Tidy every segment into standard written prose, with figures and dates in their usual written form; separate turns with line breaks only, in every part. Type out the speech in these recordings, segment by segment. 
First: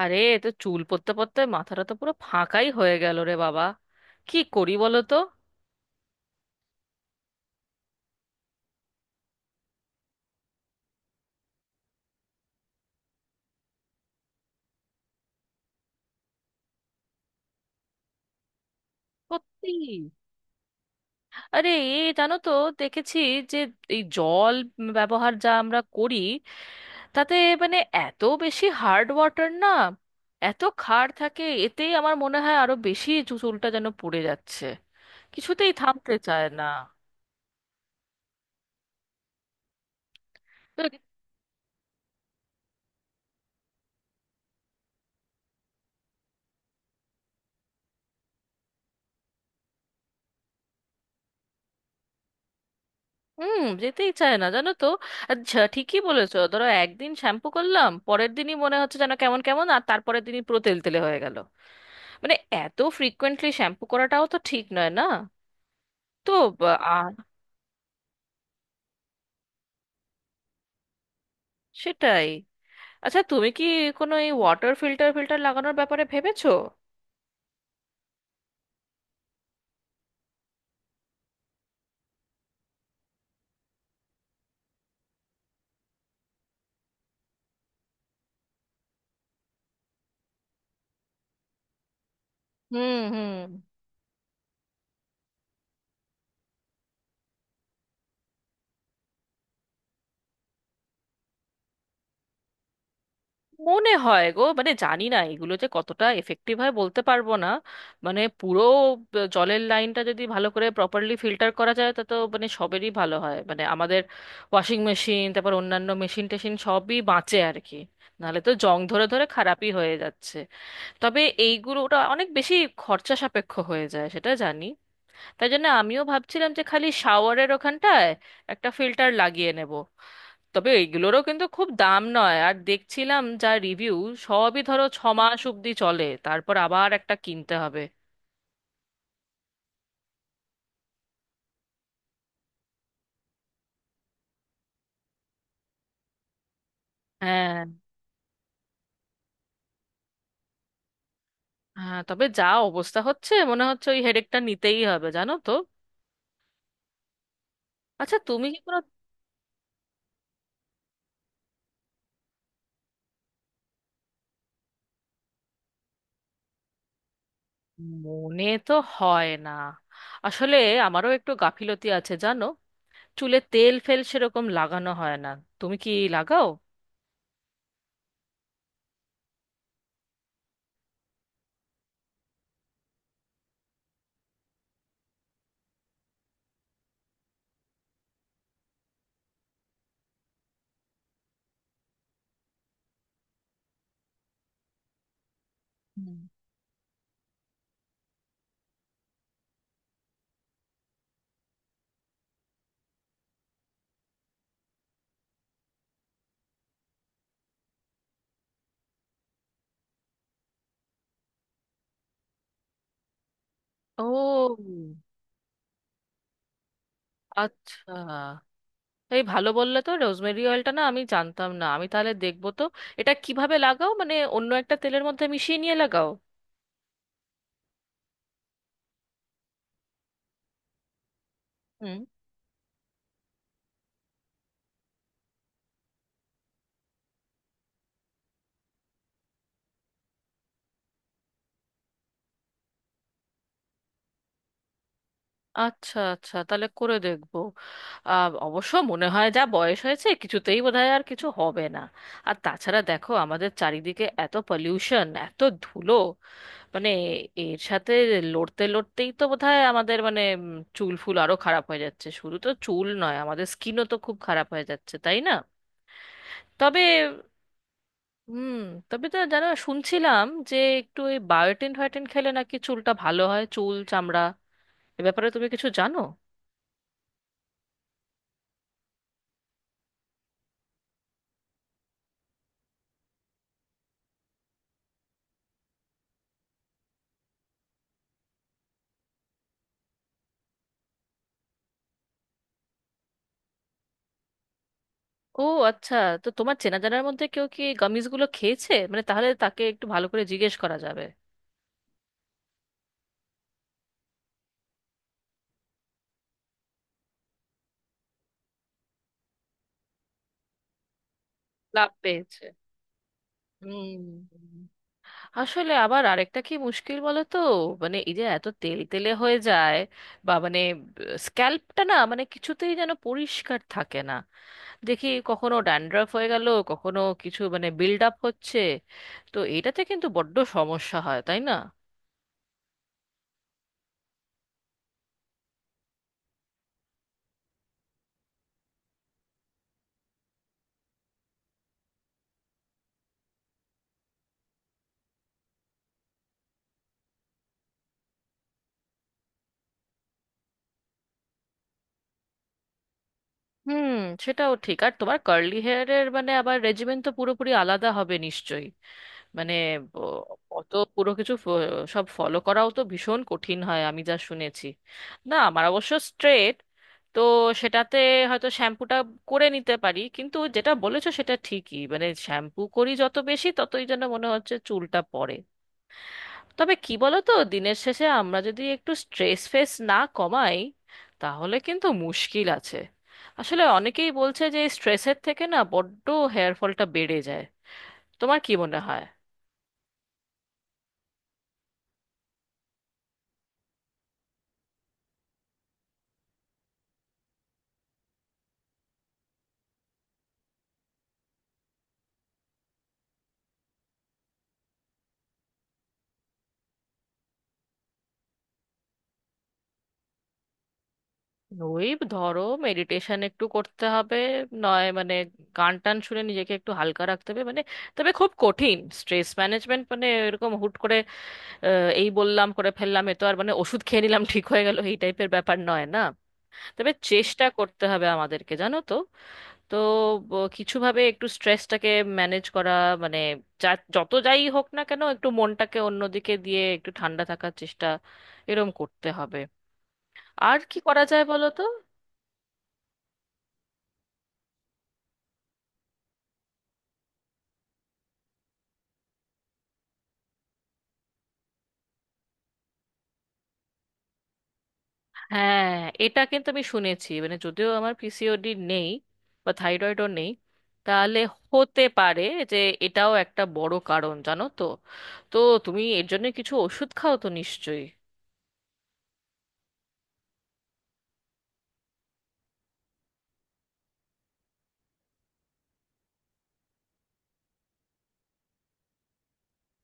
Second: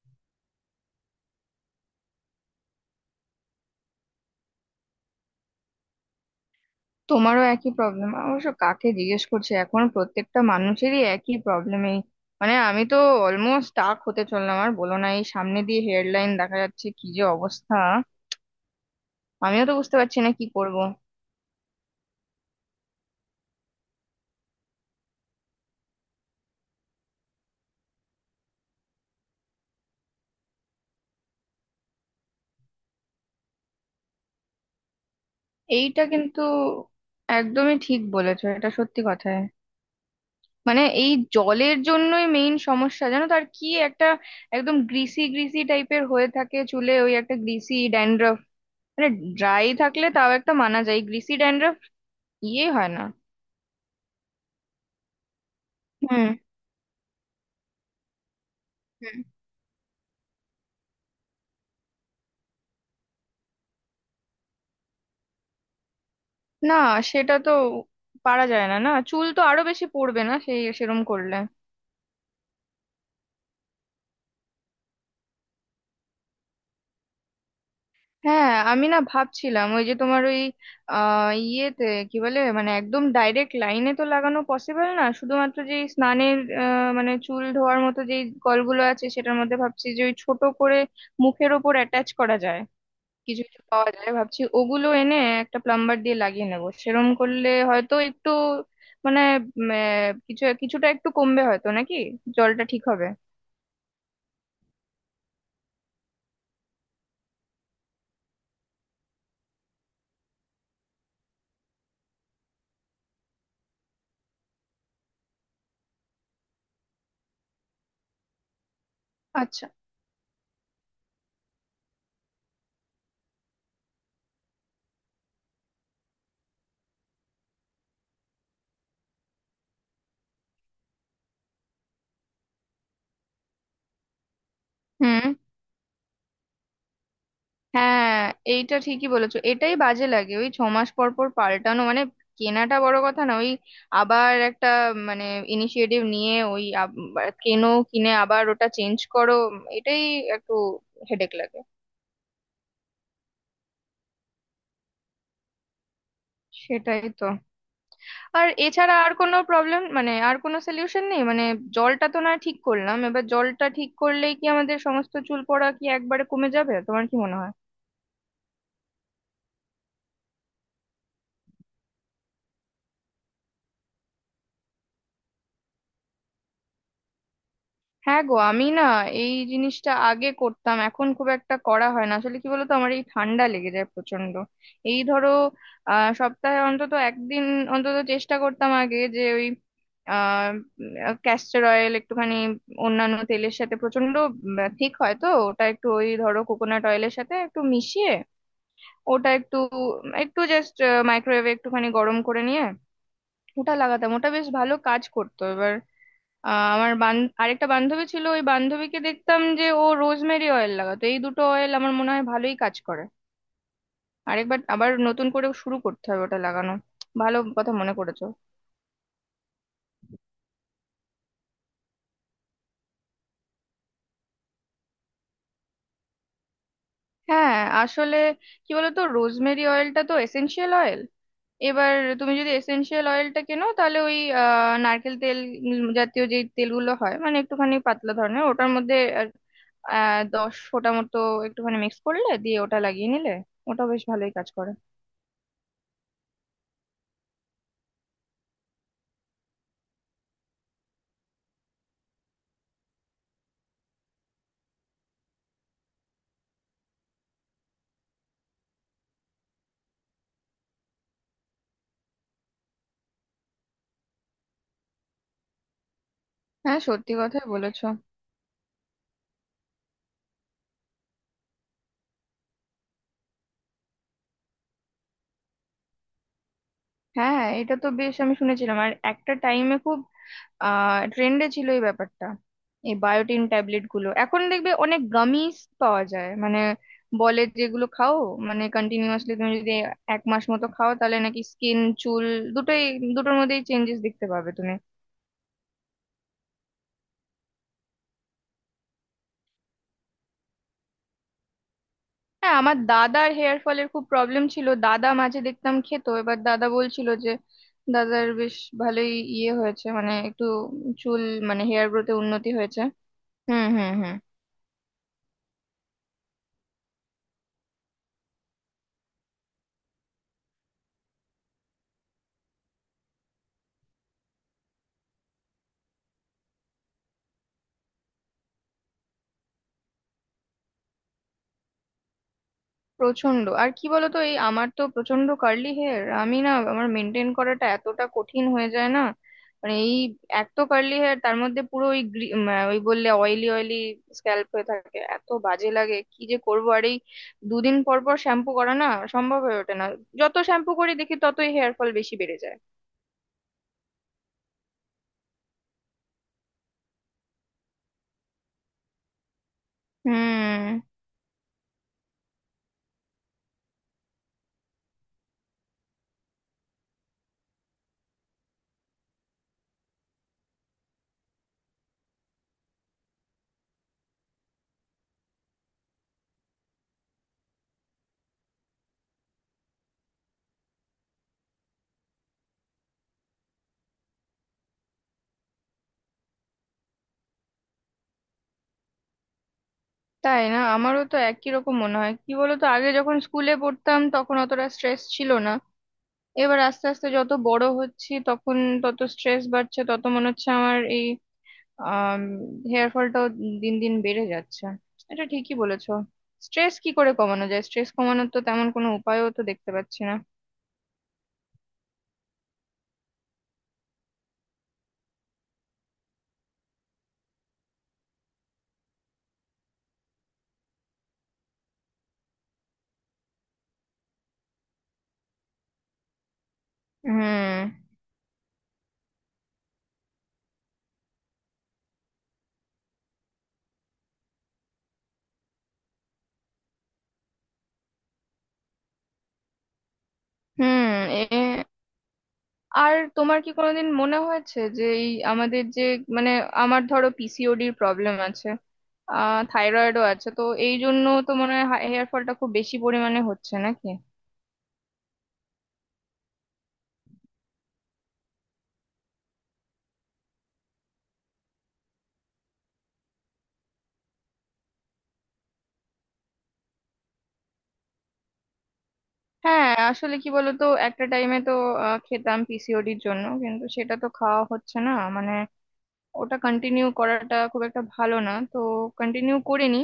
আরে এ তো চুল পড়তে পড়তে মাথাটা তো পুরো ফাঁকাই হয়ে গেল রে বাবা। কি করি বলো তো?
তোমারও একই প্রবলেম। অবশ্য কাকে জিজ্ঞেস করছে, এখন প্রত্যেকটা মানুষেরই একই প্রবলেমই। মানে আমি তো অলমোস্ট স্টাক হতে চললাম। আর বলো না, এই সামনে দিয়ে হেডলাইন দেখা যাচ্ছে, কি যে অবস্থা। আমিও তো
সত্যি।
বুঝতে পারছি না কি করব।
আরে এ জানো তো, দেখেছি যে এই জল ব্যবহার যা আমরা করি তাতে মানে এত বেশি হার্ড ওয়াটার না, এত ক্ষার থাকে, এতেই আমার মনে হয় আরো বেশি চুলটা যেন পড়ে যাচ্ছে, কিছুতেই
এইটা
থামতে
কিন্তু
চায় না।
একদমই ঠিক বলেছো, এটা সত্যি কথায়। মানে এই জলের জন্যই মেইন সমস্যা, জানো তো, আর কি। একটা একদম গ্রিসি গ্রিসি টাইপের হয়ে থাকে চুলে, ওই একটা গ্রিসি ড্যান্ড্রফ। মানে ড্রাই থাকলে তাও একটা মানা যায়, গ্রিসি ড্যান্ড্রফ ইয়ে হয় না।
হুম, যেতেই চায় না জানো তো। আচ্ছা, ঠিকই
হুম।
বলেছো, ধরো একদিন শ্যাম্পু করলাম পরের দিনই মনে হচ্ছে যেন
হুম।
কেমন কেমন আর তারপরের দিনই পুরো তেল তেলে হয়ে গেল। মানে এত ফ্রিকোয়েন্টলি শ্যাম্পু করাটাও তো ঠিক নয় না। তো বা-
না,
আ-
সেটা তো পারা যায় না, না চুল তো আরো বেশি পড়বে না সেই সেরম করলে।
সেটাই। আচ্ছা, তুমি কি কোনো এই ওয়াটার ফিল্টার ফিল্টার লাগানোর ব্যাপারে ভেবেছো?
হ্যাঁ, আমি না ভাবছিলাম ওই যে তোমার ওই ইয়েতে কি বলে, মানে একদম ডাইরেক্ট লাইনে তো লাগানো পসিবল না, শুধুমাত্র যে স্নানের মানে চুল ধোয়ার মতো যেই কলগুলো আছে সেটার মধ্যে ভাবছি যে ওই ছোট করে মুখের ওপর অ্যাটাচ করা যায়।
হুম
কিছু
হুম।
কিছু পাওয়া যায়, ভাবছি ওগুলো এনে একটা প্লাম্বার দিয়ে লাগিয়ে নেবো, সেরম করলে হয়তো একটু মানে কিছু কিছুটা একটু কমবে হয়তো, নাকি জলটা ঠিক হবে।
মনে হয় গো, মানে জানি না এগুলো যে কতটা এফেক্টিভ হয় বলতে পারবো না। মানে পুরো জলের লাইনটা যদি ভালো করে প্রপারলি ফিল্টার করা যায়, তা তো মানে সবেরই ভালো হয়, মানে আমাদের ওয়াশিং মেশিন, তারপর অন্যান্য মেশিন টেশিন সবই বাঁচে আর কি। নাহলে তো জং ধরে ধরে
আচ্ছা।
খারাপই হয়ে যাচ্ছে। তবে এইগুলোটা অনেক বেশি খরচা সাপেক্ষ হয়ে যায় সেটা জানি, তাই জন্য আমিও ভাবছিলাম যে খালি শাওয়ারের ওখানটায় একটা ফিল্টার লাগিয়ে নেব। তবে এইগুলোরও কিন্তু খুব দাম নয়, আর দেখছিলাম যা রিভিউ সবই ধরো ছ
হুম।
মাস অব্দি চলে, তারপর আবার একটা কিনতে হবে।
হ্যাঁ, এইটা ঠিকই বলেছো, এটাই বাজে লাগে, ওই 6 মাস পর পর পাল্টানো। মানে কেনাটা বড় কথা না, ওই আবার একটা মানে ইনিশিয়েটিভ নিয়ে ওই
হ্যাঁ
কেনো, কিনে আবার ওটা চেঞ্জ করো, এটাই একটু হেডেক লাগে।
হ্যাঁ, তবে যা অবস্থা হচ্ছে মনে হচ্ছে ওই হেডেকটা নিতেই হবে জানো তো।
সেটাই তো।
আচ্ছা, তুমি
আর
কি কোনো।
এছাড়া আর কোনো প্রবলেম, মানে আর কোনো সলিউশন নেই? মানে জলটা তো না ঠিক করলাম, এবার জলটা ঠিক করলেই কি আমাদের সমস্ত চুল পড়া কি একবারে কমে যাবে, তোমার কি মনে হয়?
মনে তো হয় না। আসলে আমারও একটু গাফিলতি আছে জানো, চুলে তেল ফেল সেরকম লাগানো হয় না। তুমি কি লাগাও?
হ্যাঁ গো, আমি না এই জিনিসটা আগে করতাম, এখন খুব একটা করা হয় না। আসলে কি বলতো, আমার এই ঠান্ডা লেগে যায় প্রচন্ড। এই ধরো সপ্তাহে অন্তত একদিন অন্তত চেষ্টা করতাম আগে, যে ওই আহ ক্যাস্টর অয়েল একটুখানি অন্যান্য তেলের সাথে প্রচন্ড ঠিক হয় তো, ওটা একটু ওই
হুম।
ধরো কোকোনাট অয়েলের সাথে একটু মিশিয়ে, ওটা একটু একটু জাস্ট মাইক্রোওয়েভে একটুখানি গরম করে নিয়ে ওটা লাগাতাম, ওটা বেশ ভালো কাজ করতো। এবার আহ আমার বান আরেকটা বান্ধবী ছিল, ওই বান্ধবীকে দেখতাম যে ও রোজমেরি অয়েল লাগাতো, এই দুটো অয়েল আমার মনে হয় ভালোই কাজ করে।
ও
আরেকবার আবার নতুন করে শুরু করতে হবে ওটা লাগানো, ভালো কথা
আচ্ছা,
মনে করেছো।
এই ভালো বললে তো, রোজমেরি অয়েলটা না আমি জানতাম না, আমি তাহলে দেখবো তো। এটা কিভাবে লাগাও, মানে অন্য একটা তেলের মধ্যে মিশিয়ে নিয়ে লাগাও?
হ্যাঁ, আসলে কি বলতো, রোজমেরি অয়েলটা তো এসেনশিয়াল অয়েল। এবার
হুম।
তুমি যদি এসেনশিয়াল অয়েলটা কেনো, তাহলে ওই নারকেল তেল জাতীয় যে তেলগুলো হয়, মানে একটুখানি পাতলা ধরনের, ওটার মধ্যে আর, 10 ফোঁটা মতো একটুখানি মিক্স করলে দিয়ে ওটা লাগিয়ে নিলে ওটা বেশ ভালোই কাজ করে।
আচ্ছা আচ্ছা, তাহলে করে দেখবো। অবশ্য মনে হয় যা বয়স হয়েছে কিছুতেই বোধহয় আর কিছু হবে না। আর তাছাড়া দেখো, আমাদের চারিদিকে এত পলিউশন এত ধুলো, মানে এর সাথে লড়তে লড়তেই তো বোধহয় আমাদের মানে চুল ফুল আরো খারাপ হয়ে যাচ্ছে, শুধু তো চুল নয় আমাদের স্কিনও তো খুব খারাপ হয়ে যাচ্ছে, তাই না?
হ্যাঁ,
তবে
সত্যি কথাই বলেছো।
হুম, তবে তো জানো শুনছিলাম যে একটু ওই বায়োটিন ফায়োটিন খেলে নাকি চুলটা ভালো হয়, চুল চামড়া, এ ব্যাপারে তুমি কিছু জানো?
হ্যাঁ, এটা তো বেশ, আমি শুনেছিলাম আর একটা টাইমে খুব ট্রেন্ডে ছিল এই ব্যাপারটা, এই বায়োটিন ট্যাবলেট গুলো। এখন দেখবে অনেক গামিজ পাওয়া যায়, মানে বলে যেগুলো খাও, মানে কন্টিনিউয়াসলি তুমি যদি এক মাস মতো খাও তাহলে নাকি স্কিন চুল দুটোই, দুটোর মধ্যেই চেঞ্জেস দেখতে পাবে তুমি।
ও আচ্ছা, তো তোমার চেনা জানার মধ্যে কেউ কি গামিজ গুলো খেয়েছে মানে? তাহলে তাকে একটু ভালো করে জিজ্ঞেস করা যাবে।
হ্যাঁ, আমার দাদার হেয়ার ফলের খুব প্রবলেম ছিল, দাদা মাঝে দেখতাম খেত, এবার দাদা বলছিল যে দাদার বেশ ভালোই ইয়ে হয়েছে, মানে একটু চুল, মানে হেয়ার
লাভ
গ্রোথে
পেয়েছে।
উন্নতি হয়েছে। হুম, হুম,
হুম।
হুম।
আসলে আবার আরেকটা কি মুশকিল বলো তো, মানে এই যে এত তেল তেলে হয়ে যায়, বা মানে স্ক্যাল্পটা না মানে কিছুতেই যেন পরিষ্কার থাকে না। দেখি কখনো ড্যান্ড্রাফ হয়ে গেল, কখনো কিছু মানে বিল্ড আপ হচ্ছে, তো এটাতে কিন্তু বড্ড সমস্যা হয় তাই না?
প্রচন্ড। আর কি বলতো, এই আমার তো প্রচন্ড কার্লি হেয়ার, আমি না আমার মেনটেন করাটা এতটা কঠিন হয়ে যায় না। মানে এই এক তো কার্লি হেয়ার, তার মধ্যে পুরো ওই ওই বললে অয়েলি অয়েলি স্ক্যাল্প হয়ে থাকে, এত বাজে লাগে, কি যে করবো। আর এই দুদিন পর পর শ্যাম্পু করা না সম্ভব হয়ে ওঠে না, যত শ্যাম্পু করি দেখি ততই হেয়ার ফল বেশি বেড়ে যায়।
হুম, সেটাও ঠিক। আর তোমার কার্লি হেয়ারের মানে আবার রেজিমেন্ট তো পুরোপুরি আলাদা হবে নিশ্চয়ই, মানে ব- অত
হুম।
পুরো কিছু সব ফলো করাও তো ভীষণ কঠিন হয়, আমি যা শুনেছি। না, আমার অবশ্য স্ট্রেট, তো সেটাতে হয়তো শ্যাম্পুটা করে নিতে পারি, কিন্তু যেটা বলেছো সেটা ঠিকই মানে শ্যাম্পু করি যত বেশি ততই যেন মনে হচ্ছে চুলটা পড়ে। তবে কি বলো তো, দিনের শেষে আমরা যদি একটু স্ট্রেস ফেস না কমাই, তাহলে কিন্তু মুশকিল আছে। আসলে অনেকেই বলছে যে স্ট্রেসের থেকে না বড্ড হেয়ার ফলটা বেড়ে যায়। তোমার কি মনে হয়?
তাই না? আমারও তো একই রকম মনে হয়। কি বলতো, আগে যখন স্কুলে পড়তাম তখন অতটা স্ট্রেস ছিল না, এবার আস্তে আস্তে যত বড় হচ্ছি তখন তত স্ট্রেস বাড়ছে, তত মনে হচ্ছে আমার এই আহ হেয়ার ফলটাও দিন দিন বেড়ে যাচ্ছে। এটা ঠিকই বলেছো। স্ট্রেস কি করে কমানো যায়? স্ট্রেস কমানোর তো তেমন কোনো উপায়ও তো দেখতে পাচ্ছি না।
ওই ধরো মেডিটেশন একটু করতে হবে, নয় মানে গান টান শুনে নিজেকে একটু হালকা রাখতে হবে, মানে তবে খুব কঠিন স্ট্রেস ম্যানেজমেন্ট, মানে এরকম হুট করে এই বললাম করে ফেললাম, এ তো আর মানে ওষুধ খেয়ে নিলাম ঠিক হয়ে গেল এই টাইপের ব্যাপার নয় না। তবে
হুম।
চেষ্টা করতে হবে আমাদেরকে জানো তো। তো কিছুভাবে একটু স্ট্রেসটাকে ম্যানেজ করা মানে যা যত যাই হোক না কেন একটু মনটাকে অন্যদিকে দিয়ে একটু ঠান্ডা থাকার চেষ্টা, এরম করতে হবে। আর কি
হুম।
করা
এ,
যায় বলো তো?
আর তোমার কি কোনোদিন মনে হয়েছে যে এই আমাদের যে, মানে আমার ধরো পিসিওডির প্রবলেম আছে, থাইরয়েডও আছে, তো এই জন্য তো মনে হয় হেয়ার ফলটা খুব বেশি পরিমাণে হচ্ছে নাকি?
হ্যাঁ, এটা কিন্তু আমি শুনেছি মানে, যদিও আমার পিসিওডি নেই বা থাইরয়েডও নেই, তাহলে হতে পারে যে এটাও একটা বড় কারণ জানো তো। তো তুমি এর জন্য কিছু ওষুধ খাও তো নিশ্চয়ই?
হ্যাঁ, আসলে কি বলতো, একটা টাইমে তো খেতাম পিসিওডির জন্য, কিন্তু সেটা তো খাওয়া হচ্ছে না, মানে ওটা কন্টিনিউ করাটা খুব একটা ভালো না, তো কন্টিনিউ করিনি।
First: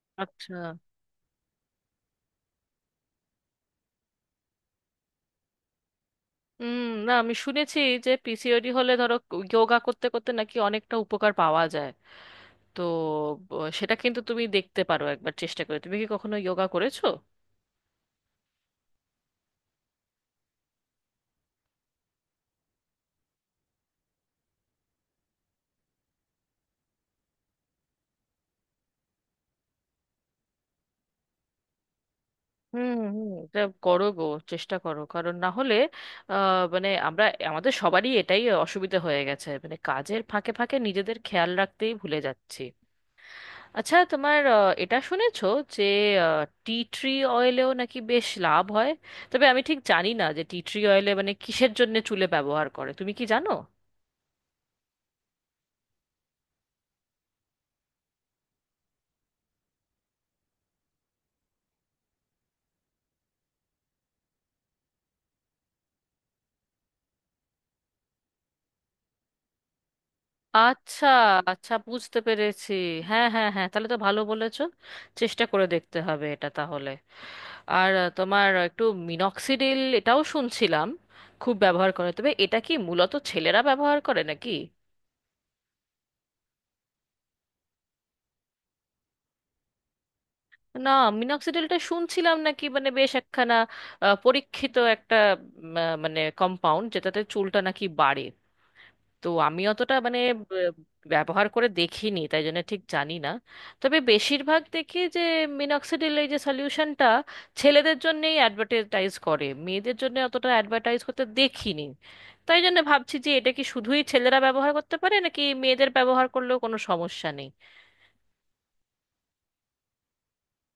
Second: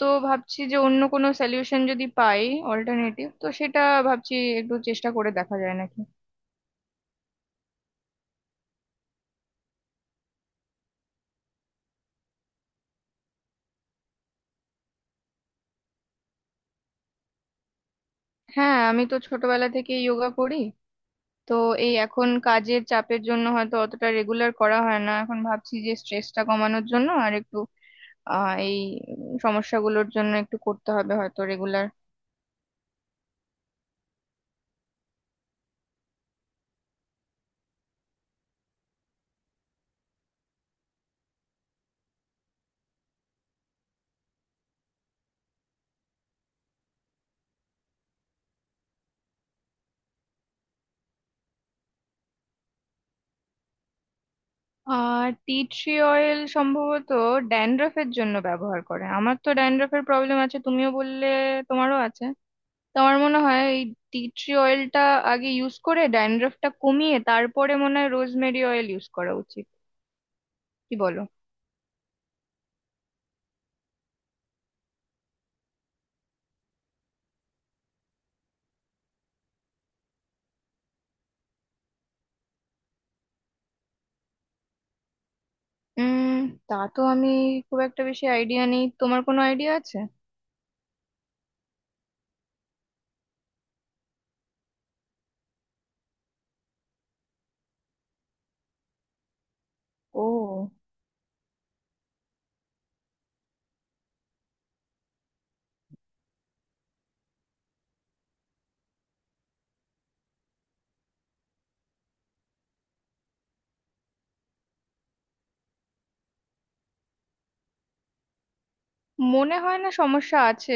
তো
আচ্ছা।
ভাবছি যে অন্য কোনো সলিউশন যদি পাই, অল্টারনেটিভ তো সেটা ভাবছি, একটু চেষ্টা করে দেখা যায় নাকি।
হুম, না আমি শুনেছি যে পিসিওডি হলে ধরো যোগা করতে করতে নাকি অনেকটা উপকার পাওয়া যায়, তো সেটা কিন্তু তুমি দেখতে পারো একবার চেষ্টা করে। তুমি কি কখনো যোগা করেছো?
হ্যাঁ, আমি তো ছোটবেলা থেকে যোগা করি। তো এই এখন কাজের চাপের জন্য হয়তো অতটা রেগুলার করা হয় না, এখন ভাবছি যে স্ট্রেসটা কমানোর জন্য আর একটু এই সমস্যাগুলোর জন্য একটু করতে হবে হয়তো রেগুলার।
হুম হুম, এটা করো গো, চেষ্টা করো কারণ না হলে মানে আমরা আমাদের সবারই এটাই অসুবিধা হয়ে গেছে মানে কাজের ফাঁকে ফাঁকে নিজেদের খেয়াল রাখতেই ভুলে যাচ্ছি। আচ্ছা তোমার, এটা শুনেছো যে টি ট্রি অয়েলেও নাকি বেশ লাভ হয়? তবে আমি ঠিক জানি না যে টি ট্রি অয়েলে মানে কিসের জন্য চুলে ব্যবহার করে, তুমি কি জানো?
টি ট্রি অয়েল সম্ভবত ড্যান্ড্রফের জন্য ব্যবহার করে। আমার তো ড্যান্ড্রফের প্রবলেম আছে, তুমিও বললে তোমারও আছে। তো আমার মনে হয় এই টি ট্রি অয়েলটা আগে ইউজ করে ড্যান্ড্রফটা কমিয়ে তারপরে মনে হয় রোজমেরি অয়েল ইউজ করা উচিত, কি
আচ্ছা
বলো?
আচ্ছা, বুঝতে পেরেছি। হ্যাঁ হ্যাঁ হ্যাঁ, তাহলে তো ভালো বলেছো, চেষ্টা করে দেখতে হবে এটা তাহলে। আর তোমার একটু মিনক্সিডিল এটাও শুনছিলাম খুব ব্যবহার করে, তবে এটা কি মূলত ছেলেরা ব্যবহার করে নাকি?
উম, তা তো আমি খুব একটা বেশি আইডিয়া নেই, তোমার কোনো আইডিয়া আছে?
না, মিনক্সিডিলটা শুনছিলাম নাকি মানে বেশ একখানা পরীক্ষিত একটা মানে কম্পাউন্ড যেটাতে চুলটা নাকি বাড়ে, তো আমি অতটা মানে
ও,
ব- ব্যবহার করে দেখিনি তাই জন্য ঠিক জানি না। তবে বেশিরভাগ দেখি যে মিনক্সিডিল এই যে সলিউশনটা ছেলেদের জন্যেই অ্যাডভার্টাইজ করে, মেয়েদের জন্য অতটা অ্যাডভার্টাইজ করতে দেখিনি, তাই জন্য ভাবছি যে এটা কি শুধুই ছেলেরা ব্যবহার করতে পারে নাকি মেয়েদের ব্যবহার করলেও কোনো সমস্যা নেই?
মনে হয় না সমস্যা আছে।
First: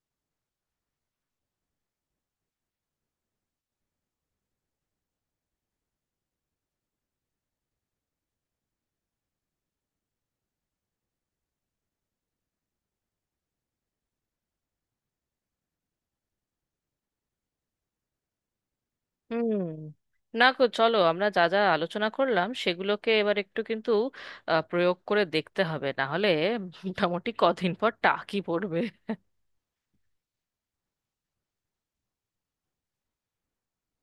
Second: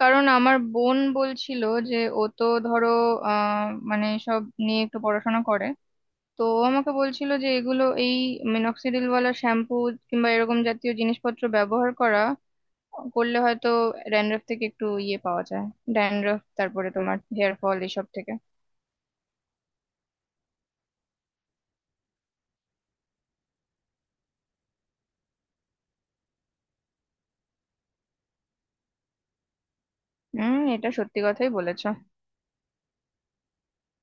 কারণ আমার বোন বলছিল যে ও তো ধরো আহ মানে সব নিয়ে একটু পড়াশোনা করে, তো ও আমাকে বলছিল যে এগুলো এই মেনক্সিডিল ওয়ালা শ্যাম্পু কিংবা এরকম জাতীয় জিনিসপত্র ব্যবহার করা করলে হয়তো ড্যান্ড্রফ থেকে একটু ইয়ে পাওয়া যায়, ড্যান্ড্রফ তারপরে তোমার হেয়ার ফল এসব থেকে।
হুম, না গো, চলো আমরা যা যা আলোচনা করলাম সেগুলোকে এবার একটু কিন্তু প্রয়োগ করে দেখতে হবে, না হলে মোটামুটি কদিন পর টাকি পড়বে।
হুম, এটা সত্যি কথাই বলেছো।